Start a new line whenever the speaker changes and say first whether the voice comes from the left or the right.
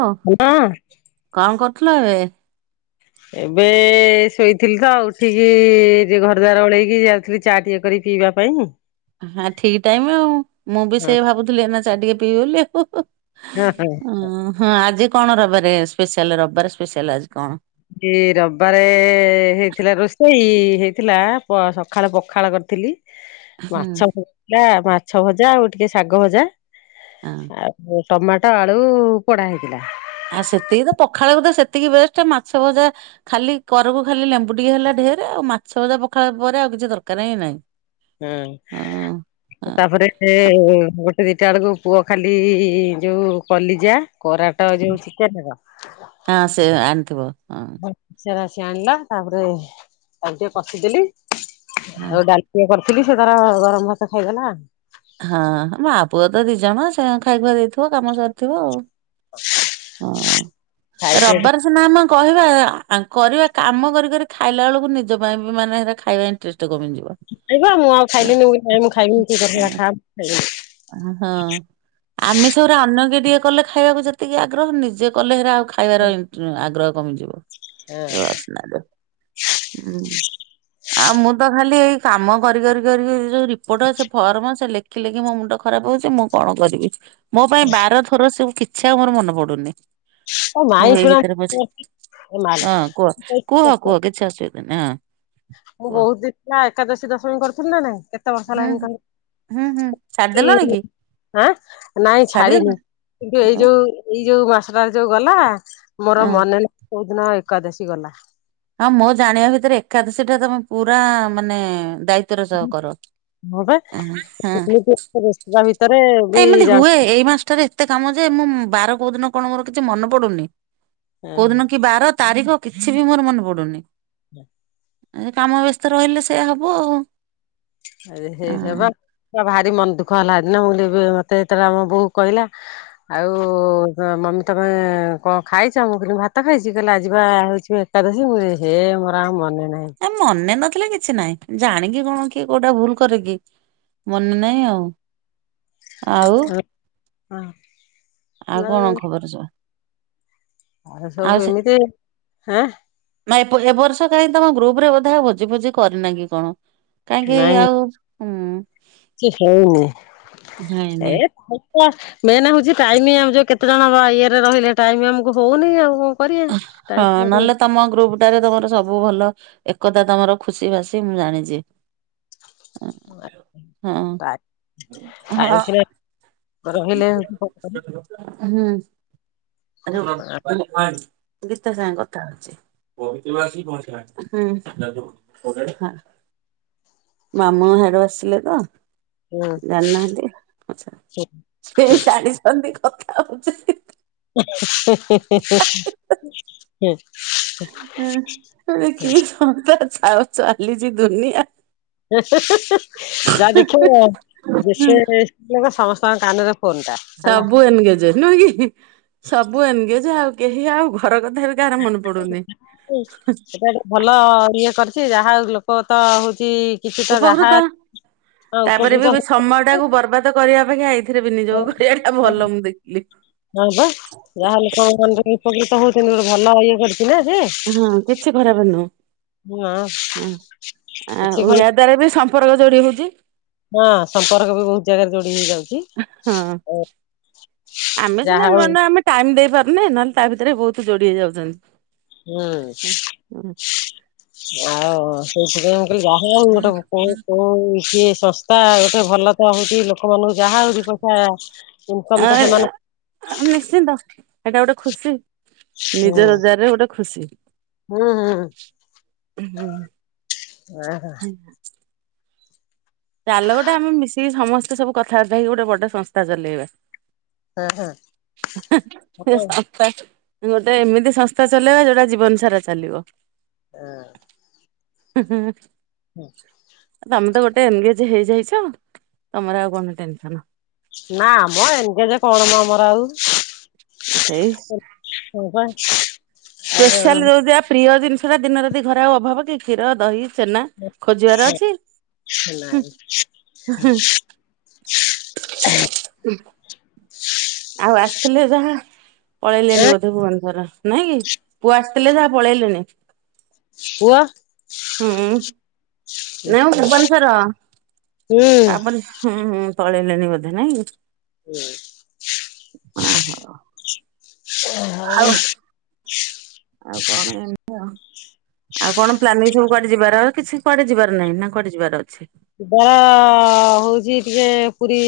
right: ଓ
left: ହଁ
right: କଣ କରୁଥିଲ ଏବେ?
left: ଏବେ ଶୋଇଥିଲି ତ, ଉଠିକି ଘରଦ୍ୱାର ଓଳେଇକି, ଯାଉଥିଲି ଚାଟିକିଏ ପିଇବା ପାଇଁ
right: ହଁ ଠିକ ଟାଇମ ଆଉ ମୁଁ ବି
left: ହଁ
right: ସେ ଭାବୁଥିଲି ଏନା ଚା ଟିକେ ପିଇବି ବୋଲି ଆଉ
left: ହଁ ହଁ।
right: ଉଁ ହଁ ଆଜି କଣ ରବିବାରେ ସ୍ପେଶାଲ, ରବିବାର ସ୍ପେଶାଲ ଆଜି କଣ?
left: ଏ ରବିବାରେ ହେଇଥିଲା ରୋଷେଇ ହେଇଥିଲା ସକାଳେ ପଖାଳ କରିଥିଲି,
right: ହୁଁ।
left: ମାଛଥିଲା ମାଛ ଭଜା, ଆଉ ଟିକେ ଶାଗ ଭଜା,
right: ହଁ
left: ଆଉ ଟମାଟୋ ଆଳୁ ପୋଡା ହେଇଥିଲା।
right: ଆ ସେତିକି ତ, ପଖାଳକୁ ତ ସେତିକି ବେଷ୍ଟ, ମାଛ ଭଜା ଖାଲି କରକୁ ଖାଲି ଲେମ୍ବୁ ଟିକେ ହେଲା ଢ଼େରେ ଆଉ ମାଛଭଜା, ପଖାଳ ପରେ ଆଉ କିଛି ଦରକାର ହିଁ ନାହିଁ।
left: ହୁଁ,
right: ହଁ
left: ତାପରେ ଗୋଟେ ସେ ଦିଟା ବେଳକୁ ପୁଅ ଖାଲି ଯୋଉ କଲିଜା କରାଟ ଯୋଉ ଚିକନର
right: ହଁ ସେ ଆଣିଥିବ ହଁ।
left: ଆସି ଆଣିଲା, ତାପରେ ତାକୁ ଟିକେ କଷିଦେଲି
right: ହଁ
left: ଆଉ ଡାଲି ଟିକେ କରିଥିଲି, ସେ ତାର ଗରମ ଭାତ ଖାଇଦେଲା।
right: ହଁ, ମା ପୁଅ ତ ଦି ଜଣ ସେ ଖାଇଖୁଆ ଦେଇଥିବ, କାମ ସରିଥିବ ଆଉ
left: [unintelligible]
right: ହଁ
left: ଖାଇକି ଏଠି
right: ରବିବାର ସିନା ଆମେ କହିବା। ଆ କରିବା କାମ କରିି କରି ଖାଇଲା ବେଳକୁ ନିଜ ପାଇଁ ବି ମାନେ ସେଟା ଖାଇବା ଇଣ୍ଟ
left: ଖାଇବା ମୁଁ ଆଉ ଖାଇଲିିନି ମୁଁ କହିଲି ହେ ମୁଁ ଖାଇବିନି ତୁ ତୋର ସେରା ଖା।
right: ହଁ ଆମେ ସବୁରେ ଅନ୍ୟ କି ଟିକେ କଲେ ଖାଇବାକୁ ଯେତିକି ଆଗ୍ରହ ନିଜେ କଲେ ହେରା ଆଉ ଖାଇବାର ଇଣ୍ଟ ଆଗ୍ରହ କମିଯିବ ଏ
left: ହଁ
right: ବାସ୍ନା ଯୋଉ ହୁଁ। ଆଉ ମୁଁ ତ ଖାଲି ଏଇ କାମ କରି କରି କରି ଯୋଉ ରିପୋର୍ଟ ସେ ଫର୍ମ ସେ ଲେଖି ଲେଖି ମୋ ମୁଣ୍ଡ ଖରାପ ହଉଛି ମୁଁ କଣ କରିବି ମୋ ପାଇଁ ବାର ଥର ସବୁ କିଛି ଆଉ ମୋର ମନେ ପଡୁନି।
left: ଏ
right: ହଉ
left: ମାଇଁ
right: ଏଇ
left: ଶୁଣ
right: ଭିତରେ ବୁଝେ
left: ଏ ମାଲୋ
right: ହଁ କୁହ କୁହ କୁହ କିଛି ଆସୁବି ନା।
left: ମୁଁ ବହୁତ ଦିନ ଏକାଦଶୀ ଦଶମୀ କରୁଥିଲି ନା ନାଇଁ କେତେ ବର୍ଷ
right: ହୁଁ।
left: ଲାଗଣିି
right: ହୁଁ ହୁଁ
left: କହିଲ।
right: ଛାଡିଦେଲଣି କି
left: ଆଁ ନାଇଁ ଛାଡିନି
right: ଛାଡିଦେଲଣି
left: କିନ୍ତୁ ଏଇ
right: ଆଉ
left: ଯୋଉ ଏଇ ଏ ଯୋଉ ମାସଟାରେ ଯୋଉ ଗଲା ମୋର
right: ହଁ
left: ମନେ ନାହି କୋଉ ଦିନ ଏକାଦଶୀ ଗଲା।
right: ହଁ ମୋ ଜାଣିବା ଭିତରେ ଏକାଦଶୀ ଟା ତମେ ପୁରା ମାନେ ଦାୟିତ୍ୱର ସହ କର
left: ହଁ ବା
right: ଆଁ ହାଁ।
left: ଏମିତି ବ୍ୟସ୍ତତା ଭିତରେ ବି
right: ଏମିତି ହୁଏ ଏଇ ମାସଟାରେ ଏତେ କାମ ଯେ ମୁଁ ବାର କୋଉ ଦିନ କଣ ମୋର କିଛି ମନେ ପଡୁନି।
left: ଜା
right: କୋଉ ଦିନ କି ବାର ତାରିଖ କିଛି ବି ମୋର ମନେ ପଡୁନି।
left: [inaudible]
right: କାମ ବ୍ୟସ୍ତ ରହିଲେ ସେୟା ହବ ଆଉ।
left: ଆରେ ହେବ ଭା ରି ମନ ଦୁଃଖ ହେଲା ସେ ଦିନ ମୁଁ କହିଲି ଏବେ ମତେ ଯେତେବେଳେ ଆମ ବୋହୁ କହିଲା ଆଉ ମମି ତମେ କଣ ଖାଇଛ ମୁଁ କହିଲି ଭାତ ଖାଇଛି କହିଲା ଆଜିି ବା ହୋଇଛି ଏକାଦଶୀ ମୁଁ ହେ ମୋର ଆଉ ମନେ ନାହିଁ।
right: ଏ ମନେ ନ ଥିଲେ କିଛି ନାଇଁ ଜାଣିକି କଣ କି କୋଉଟା ଭୁଲ କରରେ କିି ମନେ ନାହିଁ ଆଉ। ଆଉ
left: ହଁ।
right: ଆଉ କଣ ଖବର ସବୁ। ଆଉ
left: ସବୁ
right: ସେ
left: ଏମିତି ଆଁ
right: ନା ଏ ଏବ ବର୍ଷ କାହିଁ ତମ ଗ୍ରୁପ ରେ ବୋଧେ ଭୋଜି ଫୋଜି କରି ନାଁ କି କଣ କାହିଁକି
left: ନାଇଁ
right: ଆଉ ହୁଁ
left: କିଛି ହେଇନି
right: ହେଇନି
left: ଏ ମେନ୍ ହଉଛି ଟାଇମ ଆମ ଯୋଉ କେତେ ଜଣ ବା ଇଏରେ ରହିଲେ ଟାଇମ ଆମକୁ ହଉନି ଆଉ। କରିବା।
right: ହଁ
left: ଟାଇମ
right: ନହେଲେ ତମ ଗ୍ରୁପ ଟାରେ ତମର ସବୁ ଭଲ ଏକତା ତମର ଖୁସି ବାସି ମୁଁ ଜାଣିଛି। ହଁ ହଁ ହଁ।
left: ରହିଲେ
right: ହୁଁ। ଗୀତା ସାଙ୍ଗେ କଥା ହଉଚି। ହୁଁ ହଁ। ମାମୁ ହାଡୁ ଆସିଲେ ତ ଜାଣିନାହାନ୍ତି ଆଚ୍ଛା ସେ ଜାଣିଛନ୍ତି କଥା ହଉଚି।
left: ହୁଁ।
right: ହୁଁ ସେ କି ସଂସ୍ଥା ଚା ଚାଲିଛି ଦୁନିଆ।
left: ଯାହା ଦେଖିବ
right: ହୁଁ
left: ଯେତେ ସ୍ତ୍ରୀ ଲୋକ ସମସ୍ତଙ୍କ କାନରେ ଫୋନ ଟା ହେଲା।
right: ସବୁ ଏନଗେଜ ନୁହେଁ କି ସବୁ ଏନଗେଜେ ଆଉ କେହି ଆଉ ଘର କ
left: ସେଟା ଭଲ ଇଏ କରି ଚି ଯାହା ହଉ ଲୋକ ତ ହଉଚି
right: ଉପକୃତ ତାପରେ
left: ଉପକୃତ
right: ବି ବି ସମୟ ଟାକୁ ବର୍ବାଦ କରିବା ଅପେକ୍ଷା ଏଇ
left: ହଁ ହଁ ହଁ ବା ଯାହା ଲୋକ ଙ୍କ ମନରେ ଉପକୃତ ହଉ ଗୋ ଭଲ ଇଏ ଗୋ
right: ହଁ କିଛି ଖରାପ ନୁହ।
left: ହଁ। କିଛି
right: ଆଉ
left: କଣ
right: ୟା ଦ୍ଵାରା ବି ସମ୍ପର୍କ ଯୋଡି ହଉଛି
left: ହଁ ସମ୍ପର୍କ ବି ବହୁତ ଜାଗାରେ ଯୋଡି ହେଇଯାଉଛି।
right: ହଁ ଆମେ
left: ଯାହା
right: ସିନା
left: ହଉ
right: ନୂଆ ନୂ ଆମେ ଟାଇମ ଦେଇ ାର ନା ନହେଲେ ତା ଭିତରେ ବହୁତ ଯୋଡ଼ି ହେଇଯାଉଛନ୍ତି।
left: ହୁଁ। ଆଉ ସେଇଥିପାଇଁ ମୁଁ କହିଲି ଯାହା ଆଉ ଗୋଟେ କୋଉ କୋଉ କିଏ ଶସ୍ତା ଗୋଟେ ଭଲ ତ ହଉଛି ଲୋକମାନାନଙ୍କୁ ଯାହା ହଉଛିି ପଇସା ଇନକମ୍
right: ଆ
left: ତ ସେମାନେ
right: ନିଶ୍ଚିନ୍ତ ଏଇଟା ଗୋଟେ ଖୁସି
left: ହୁଁ
right: ନିଜ ରଜାରରେ ଗୋଟେ ଖୁସି।
left: ହୁଁ ହୁଁ
right: ହୁଁ
left: ଓ ହୋ।
right: ହୁଁ। ଚାଲ ଗୋଟେ ଆମେ ମିଶିକି ସମସ୍ତେ ସବୁ କଥାବାର୍ତ୍ତା ହେଇକି ଗୋଟେ ବଡ ସଂସ୍ଥା ଚଲେଇବା।
left: ଆ ହା
right: ସେ ସ ଗୋଟେ ଏମିତି ସଂସ୍ଥା ଚଲେଇବା ଯୋଉଟା ଜୀବନ ସାରା ଚାଲିବ।
left: ହଁ।
right: [inaudible]
left: ହୁଁ।
right: ତମେ ତ ଗୋଟେ ଏନଗେଜ ହେଇଯାଇଛ ତମର ଆଉ କଣ ଟେନସନ।
left: ନା ଆମ ଏନଗେଜ କଣ ମ ମର ଆଉ
right: ସେଇ
left: କ
right: ସ୍ପେଶାଲ ଯୋଉ ପ୍ରିୟ ଜିନିଷ ଟା ଦିନ ରାତିି ଘରା ଆଉ ଅଭାବ କି କ୍ଷୀର ଦହି ଚେନା ଖୋଜିବାର ଅଛି।
left: ନାଇଁ
right: ଆଉ ଆସିଥିଲେ ଯାହା
left: ଏ
right: ପଳେଇଲେଣି ବୋଧେ ଭୁବନେଶ୍ୱର। ନାଇଁ କି ପୁଅ ଆସିଥିଲେ ଯାହା ପଳେଇଲେନି।
left: ପୁଅ
right: ହୁଁ ଭୁବନେଶ୍ୱର
left: ହୁଁ
right: ତା ପରେ ହୁଁ ହୁଁ। ପଳେଇଲେଣିି ବୋଧେ ନାଇଁ ଆହୋ।
left: ହଉ।
right: ଆଉ କଣ ଏମତି ଆଉ। ଆଉ କଣ ପ୍ଲାନିଂ ସବୁ କରି ଯିବାର କିଛି କୁଆଡି ଯିବାର ନାହିଁ ନା କୁଆଡେ ଯିବାର ଅଛି।
left: ଯିବାର ହଉଚି ଟିକେ ପୁରୀ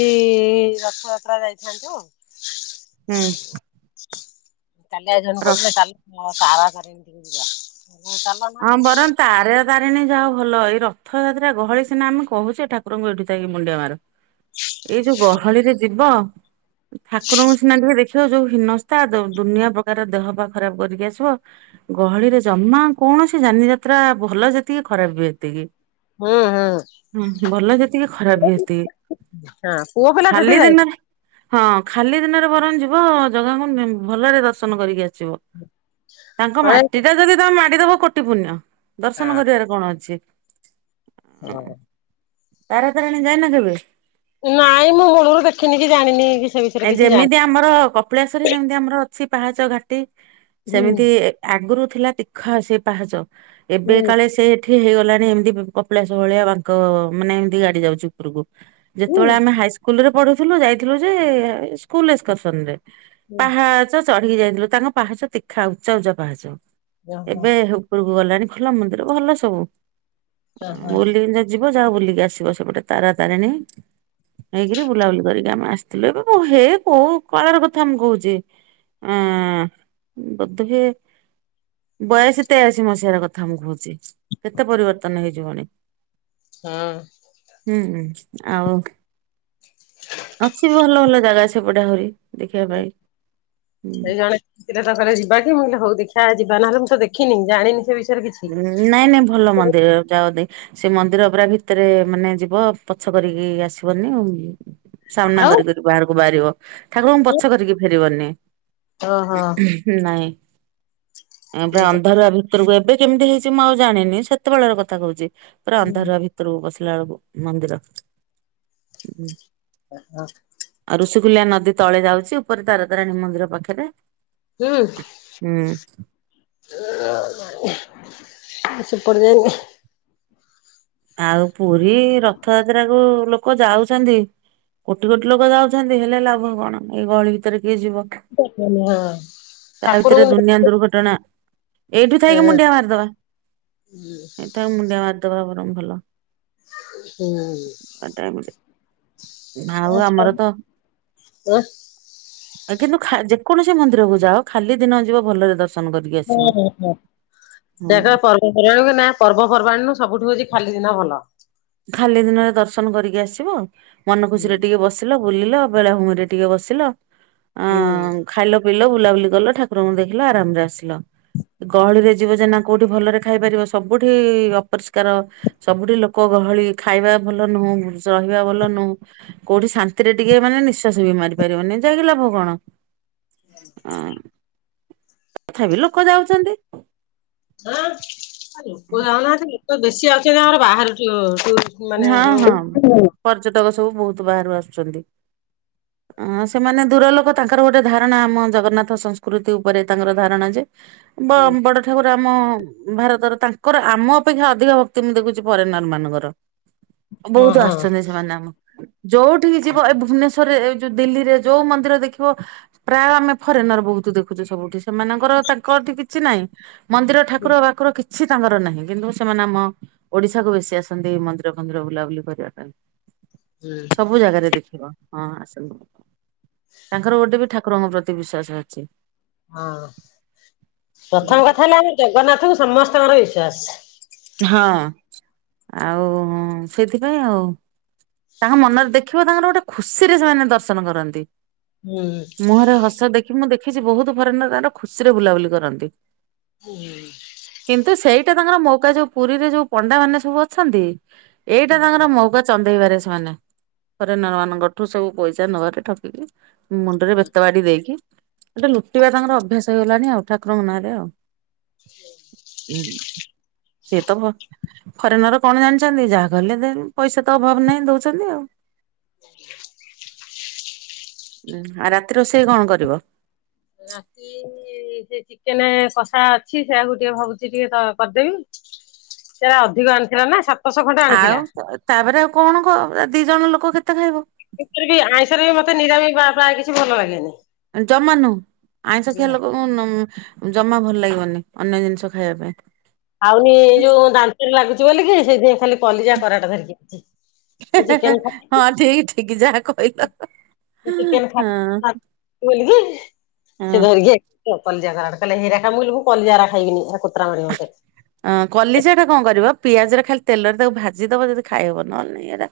left: ରଥଯାତ୍ରା ଯାଇଥାନ୍ତୁ।
right: ହୁଁ।
left: କଲ ଜନ
right: ର
left: କସଥିଲେ ତଲ କାର କରରେ ଏିତି
right: ହଁ ବରତା ଆରେ ଟ୍ରେନରେ ଯାଅ ଭଲ ଏଇ ରଥଯାତ୍ରା ଗହଳି ସିନା ଆମେ କହୁଛେ ଠାକୁରଙ୍କୁ ଏଠୁ ଯାଇକି ମୁଣ୍ଡିଆ ମାର। ଏଇ ଯୋଉ ଗହଳିରେ ଯିବ ଠାକୁରଙ୍କ ସିନା ରେ ଦେଖି ଯୋଉ ହୀନସ୍ତା ଦୁନିଆ ପ୍ରକାର ଦେହ ବା ଖରାପ କରିକି ଆସିବ ଗହଳିରେ ଜମା କୌଣସି ଯାନି ଯାତ୍ରା ଭଲ ଯେତିକି ଖରାପ ବି ସେତିକି।
left: ହୁଁ ହୁଁ
right: ହୁଁ ଭଲ ଯେତିକି ଖରାପ ବି ସେତିକି।
left: ହଁ ପୁଅ ପିଲା ଜେଦି
right: ଖାଲି
left: ଯାଇ
right: ଦିନରେ ହଁ ଖାଲି ଦିନରେ ବରଂ ଯିବ ଜଗାଙ୍କୁ ଭଲରେ ଦର୍ଶନ କରିକି ଆସିବ। ତାଙ୍କ
left: ହଁ
right: ମାଟି ଟା ଯଦି ତମେ ମାଡିଦବ କୋଟି ପୁଣ୍ୟ। ଦର୍ଶନ କରିବାରେ କଣ ଅଛି।
left: ହଁ।
right: ତାରା ତାରିଣୀ ଯାଇନ କେବେ?
left: ନାଇଁ ମୁଁ ମୂଳରୁ ଦେଖିନି କି ଜାଣିନି କି ସେ ବିଷୟରେ
right: ଏ
left: କିଛି ଜାଣି
right: ଯେମିତି ଆମର କପିଳେଶ୍ୱର ଯେମିତି ଆମର ଅଛି ପାହାଚ ଘାଟି
left: ହୁଁ
right: ସେମିତି ଆଗରୁ ଥିଲା ତୀଖ ସେ ପାହାଚ ଏବେ
left: ହୁଁ
right: କାଳେ ସେ ଏଠିକି ହେଇଗଲାଣି ଏମିତି କପିଳାସ ଭଳିଆ ବାଙ୍କ ମାନେ ଏମିତି ଗାଡି ଯାଉଛି ଉପରକୁ।
left: ହୁଁ
right: ଯେତେବେଳେ ଆମେ ହାଇ ସ୍କୁଲ ରେ ପଢୁଥିଲୁ ଯାଇଥିଲୁ ଯେ ସ୍କୁଲ ଏକ୍ସସନ ରେ।
left: ହୁଁ
right: ପାହାଚ ଚଢିକି ଯାଇଥିଲୁ ତାଙ୍କ ପାହାଚ ତୀଖା ଉଚା ଉଚା ପାହାଚ।
left: ଓହୋ
right: ଏବେ ଉପରକୁ ଗଲାଣି ଖୋଲା ମନ୍ଦିର ଭଲ ସବୁ
left: ଓହୋ
right: ଓଲେହିକି ତ ଯିବ ଯାଅ ବୁଲିକି ଆସିବ ସେପଟେ ତାରା ତାରିଣୀ ହେଇକିରି ବୁଲାବୁଲି କରିକି ଆମେ ଆସିଥିଲୁ। ମୁଁ ହେ କହୁ କଳାର କଥା ମୁଁ କହୁଛି। ହଁ ବୋଧେ। ବାୟାଳିଶ୍ ତେୟାଳିଶି ମସିହାର କଥା ମୁଁ କହୁଛି। କେତେ ପରିବର୍ତ୍ତନ ହେଇଯିବଣି [inaudible]
left: ହଁ
right: ହୁଁ ହୁଁ। ଆଉ [inaudible] ଅଛି ବି ଭଲ ଭଲ ଜାଗା ସେପଟେ ଆହୁରି। ଦେଖିବା ପାଇଁ
left: [inaudible]
right: ହୁଁ
left: ସେଇ ଜଣେ ତାପରେ ଯିବା କି ମୁଁ କହିଲି ହଉ ଦେଖିଆ। ଆ ଯିବା ନହେଲେ ମୁଁ ତ ଦେଖିନି ଜାଣିନି ସେ ବିଷୟରେ। କିଛି
right: ନାଇଁ ନାଇଁ ଭଲ ମନ୍ଦିର ଯାଅ ଦେଖ ସେ ମନ୍ଦିର ପୁରା ଭିତରେ ମାନେ ଯିବ ପଛ କରିକି ଆସିବନି ଆଉ। ସାମ୍ନା
left: ଆଉ
right: କରି କରି ବାହାରକୁ ବାହାରିବ ଠାକୁରଙ୍କୁ ପଛ କରିକି ଫେରିବନି।
left: ଓହୋ
right: [inaudible] ନାଇଁ। ପୁରା
left: ହୁଁ
right: ଅନ୍ଧାରୁଆ ଭିତରକୁ ଏବେ କେମିତି ହେଇଛି ମୁଁ ଆଉ ଜାଣିନି ସେତେବେଳର କଥା କହୁଛି। ପୁରା ଅନ୍ଧାରୁଆ ଭିତର କୁ ପଶିଲା ବେଳ କୁ ମନ୍ଦିର।
left: ହ।
right: ଋଷିକୂଲ୍ୟା ନଦୀ ତଳେ ଯାଉଛି ଉପରେ ତାର ତାରାଣୀ ମନ୍ଦିର ପାଖରେ।
left: ହୁଁ। [unintelligible] ସେପଟେ ଯାଇନି।
right: ଆଉ ପୁରୀ ରଥଯାତ୍ରା କୁ ଲୋକ ଯାଉଛନ୍ତି କୋଟି କୋଟି ଲୋକ ଯାଉଛନ୍ତି ହେଲେ ଲାଭ କଣ ଏଇ ଗହଳି ଭିତରେ କିଏ ଯିବ।
left: ହଁ
right: [inaudible] ତା ଭିତରେ
left: ଠାକୁରଙ୍କୁ
right: ଦୁନିଆ ଦୁର୍ଘଟଣା। ଏଇଠୁ ଥାଇକି
left: ହଁ
right: ମୁଣ୍ଡିଆ ମାରିଦବା ଏଇଠି ଥାଇକି ମୁଣ୍ଡିଆ ମାରିଦବା ବରଂ ଭଲ।
left: ହୁଁ।
right: ଆଉ
left: ଆଚ୍ଛା
right: ଆମର ତ [inaudible] କିନ୍ତୁ ଯେକୌଣସି ମନ୍ଦିର କୁ ଯାଅ ଖାଲି ଦିନ ଯିବ ଭଲରେ ଦର୍ଶନ। କରିକି
left: ହଁଁ
right: ଆସିବ।
left: ହଁ ହଁ
right: ହଁ
left: ଜାଗା ପର୍ବପର୍ବାଣୀ ନା ପର୍ବପର୍ବାଣୀ ନୁ ସବୁଠୁ ହଉଛି ଖାଲି ଦିନ ଭଲ।
right: ଖାଲି ଦିନରେ ଦର୍ଶନ କରିକି ଆସିବ ମନ
left: ହୁଁ।
right: ଖୁସିରେ ଟିକେ ବସିଲ। ବୁଲିଲ ବେଳାଭୂମିରେ ଟିକେ ବସିଲ ଅ
left: ହଁ
right: ଖାଇଲ ପିଇଲ ବୁଲାବୁଲି। କଲ ଠାକୁରଙ୍କୁ ଦେଖିଲ ଆରାମରେ ଆସିଲ ଗହଳିରେ ଯିବ ଯେ ଏଇନା କୋଉଠି ଭଲରେ ଖାଇପାରିବ ସବୁଠି ଅପରିଷ୍କାର ସବୁଠି ଲୋକ। ଲୋକ ଗହଳି ଖାଇବା ଭଲ ନୁହଁ ରହିବା ଭଲ ନୁହଁ କୋଉଠି ଶାନ୍ତିରେ ଟିକେ ମାନେ ନିଃଶ୍ଵାସ ବି ମାରି ପାରିବନି ଯାଇକ ଲାଭ କଣ [inaudible] ଆ। ତଥାପି ଲୋକ ଯାଉଛନ୍ତି।
left: ହଁ ଲୋକ ଯାଉନାହାନ୍ତି ଲୋକ ବେଶୀ ଯାଉଛନ୍ତି ଆମର ବାହାରୁୁ ମାନେ
right: ହଁ ହଁ
left: ଯୋଉ।
right: ପର୍ଯ୍ୟଟକ ସବୁ ବହୁତ ବାହାରୁ ଆସୁଛନ୍ତି। ଅଁ ସେମାନେ ଦୂର ଲୋକ ତାଙ୍କର ଗୋଟେ ଧାରଣା ଆମ ଜଗନ୍ନାଥ ସଂସ୍କୃତି ଉପରେ ତାଙ୍କର ଧାରଣା ଯେ ବ ବଡ ଠାକୁର ଆମ ଭାରତର ତାଙ୍କର ଆମ ଅପେକ୍ଷା ଅଧିକ ଭକ୍ତି ମୁଁ ଦେଖୁଛି ଫରେନର ମାନଙ୍କର। ବହୁତ
left: ହଁ
right: ଆସୁଛନ୍ତି ସେମାନେ ଆମ ଯୋଉଠିକି ଯିବ ଏ ଭୁବନେଶ୍ଵରରେ ଦିଲ୍ଲୀରେ ଯୋଉ ମନ୍ଦିର ଦେଖିବ ପ୍ରାୟ ଆମେ ଫରେନର ବହୁତ ଦେଖୁଛୁ ସବୁଠି ସେମାନଙ୍କର ତାଙ୍କ ସେଠି କିଛି ନାଇଁ। ମନ୍ଦିର ଠାକୁର ବାକୁର କିଛି ତାଙ୍କର ନାହିଁ କିନ୍ତୁ ସେମାନେ ଆମ ଓଡିଶାକୁ ବେଶୀ ଆସନ୍ତି ମନ୍ଦ ମନ୍ଦିର ଫନ୍ଦିର ବୁଲାବୁଲି କରିବା ପାଇଁ
left: ହୁଁ
right: ସବୁ ଜାଗାରେ ଦେଖିବ ହଁ ଆସନ୍ତୁ। ତାଙ୍କର ଗୋଟେ ବି ଠାକୁରଙ୍କ ପ୍ରତି ବିଶ୍ଵାସ ଅଛି।
left: ହଁ ପ୍ରଥମ କଥା ହେଲା କି ଜଗନ୍ନାଥଙ୍କୁ ସମସ୍ତଙ୍କର ବିଶ୍ଵାସ।
right: ହଁ ଆଉ ସେଥିପାଇଁ ଆଉ ତାଙ୍କ ମନରେ ଦେଖିବ ତାଙ୍କର ଗୋଟେ ଖୁସି ରେ ସେମାନେ ଦର୍ଶନ କରନ୍ତି।
left: ହୁଁ
right: ମୁହଁରେ ହସ ଦେଖି ମୁଁ ଦେଖିଛି ବହୁତ ଫରେନର ତାଙ୍କର ଖୁସିରେ ବୁଲାବୁଲି କରନ୍ତି।
left: [unintelligible]
right: ତ ତାଙ୍କର ମୌକା ଯୋଉ ପୁରୀରେ ଯୋଉ ପଣ୍ଡା ମାନେ ସବୁ ଅଛନ୍ତି, ଏଇଟା ତାଙ୍କର ମଉକା ଚନ୍ଦେଇବାରେ ସେମାନେ ଫରେନର ମାନଙ୍କଠୁ ସବୁ ପଇସା ନବାରେ ଠକିକି ମୁଣ୍ଡରେ ବେତ ବାଡ଼ି ଦେଇକି ଗୋଟେ ଲୁଟିବା ତାଙ୍କର ଅଭ୍ୟାସ ହେଇଗଲାଣି ଆଉ, ଠାକୁରଙ୍କ ନାଁରେ ଆଉ। [unintelligible] ସିଏ ତ ଭ ଫରେନର କଣ ଜାଣିଛନ୍ତି, ଯାହା କହିଲେ ଦେ ପଇସା ତ ଅଭାବ ନାହିଁ ଦଉଛନ୍ତି ଆଉ ଉଁ, ଆଉ ରାତିରେ ରୋଷେଇ କଣ କରିବ?
left: ରାତି ସେ ଚିକେନ କଷା ଅଛି, ସେଇଆକୁ ଟିକେ ଭାବୁଛି ଟିକେ କରିଦେବି।
right: [inaudible]
left: ସେଗୁଡା ଅଧିକ ଆଣିଥିଲା ନା, ସା
right: ଆଉ ତ ତାପରେ ଆଉ କଣ କ ଦି ଜଣ ଲୋକ କେତେ ଖାଇବ।
left: ଏମିତିରେ ବି ଆଇଁଷରେ ବି ମତେ ନିରାମି ବା ପ୍ରାୟ କିଛି ଭଲ ଲାଗେନି।
right: ଜମା ନୁ ଆଇଁଷ ଖିଆ ଲୋକଙ୍କୁ ଉଁ ଜମା ଭଲ ଲାଗିବନି, ଅନ୍ୟ ଜିନିଷ ଖାଇବା ପାଇଁ।
left: ଆଉଏଇ ଯୋଉ ଦାନ୍ତରେ ଲାଗୁଛି ବୋଲିକି ସେଇଥି ପାଇଁ ଖାଲି କଲିଜା କରାଟା ଧରିକି ଆଇଛି।
right: ହେଁ ହେଁ ହେଁ ହଁ ଠିକ ଠିକ ଯାହା କହିଲ।
left: ଚିକେନ ଖାଇ
right: ହଁ।
left: [unintelligible] ସେ
right: ହଁ
left: ଧରିକି ଆଇଛି କଲିଜା କରାଟ କହିଲା ହେଇଗୁରାକ ଖା, ମୁଁ କହିଲି କଲିଜାଗୁଡ଼ା ଖାଇବିନି, ସେ କୁତ୍ରା ମାଡିବ ମତେ।
right: ଅ କଲିଜା ଟା କଣ କରିବ ପିଆଜରେ ଖାଲି ତେଲରେ ତାକୁ ଭାଜି ଦବ ଯଦି ଖାଇହବ ନହେଲେ ନାହିଁ ଏଇଟା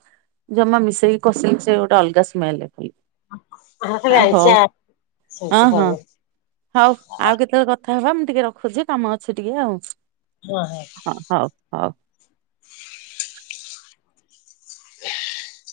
right: ଜମା ମିଶେଇକି କଷିଲେ ସେ ଗୋଟେ ଅଲଗା ସ୍ମେଲ ହୁଏ।
left: ହଁ ଖାଲି
right: ଆ ହଉ
left: ଆଇଁସିଆ
right: ହଁ ହଁ ହଉ ଆଉ କେତେବେଳେ କଥ କଥା ହେବା ମୁଁ ଟିକେ ରଖୁଛି, କାମ ଅଛି ଟିକେ ଆଉ, ହଁ ହଉ ହଉ।
left: [unintelligible]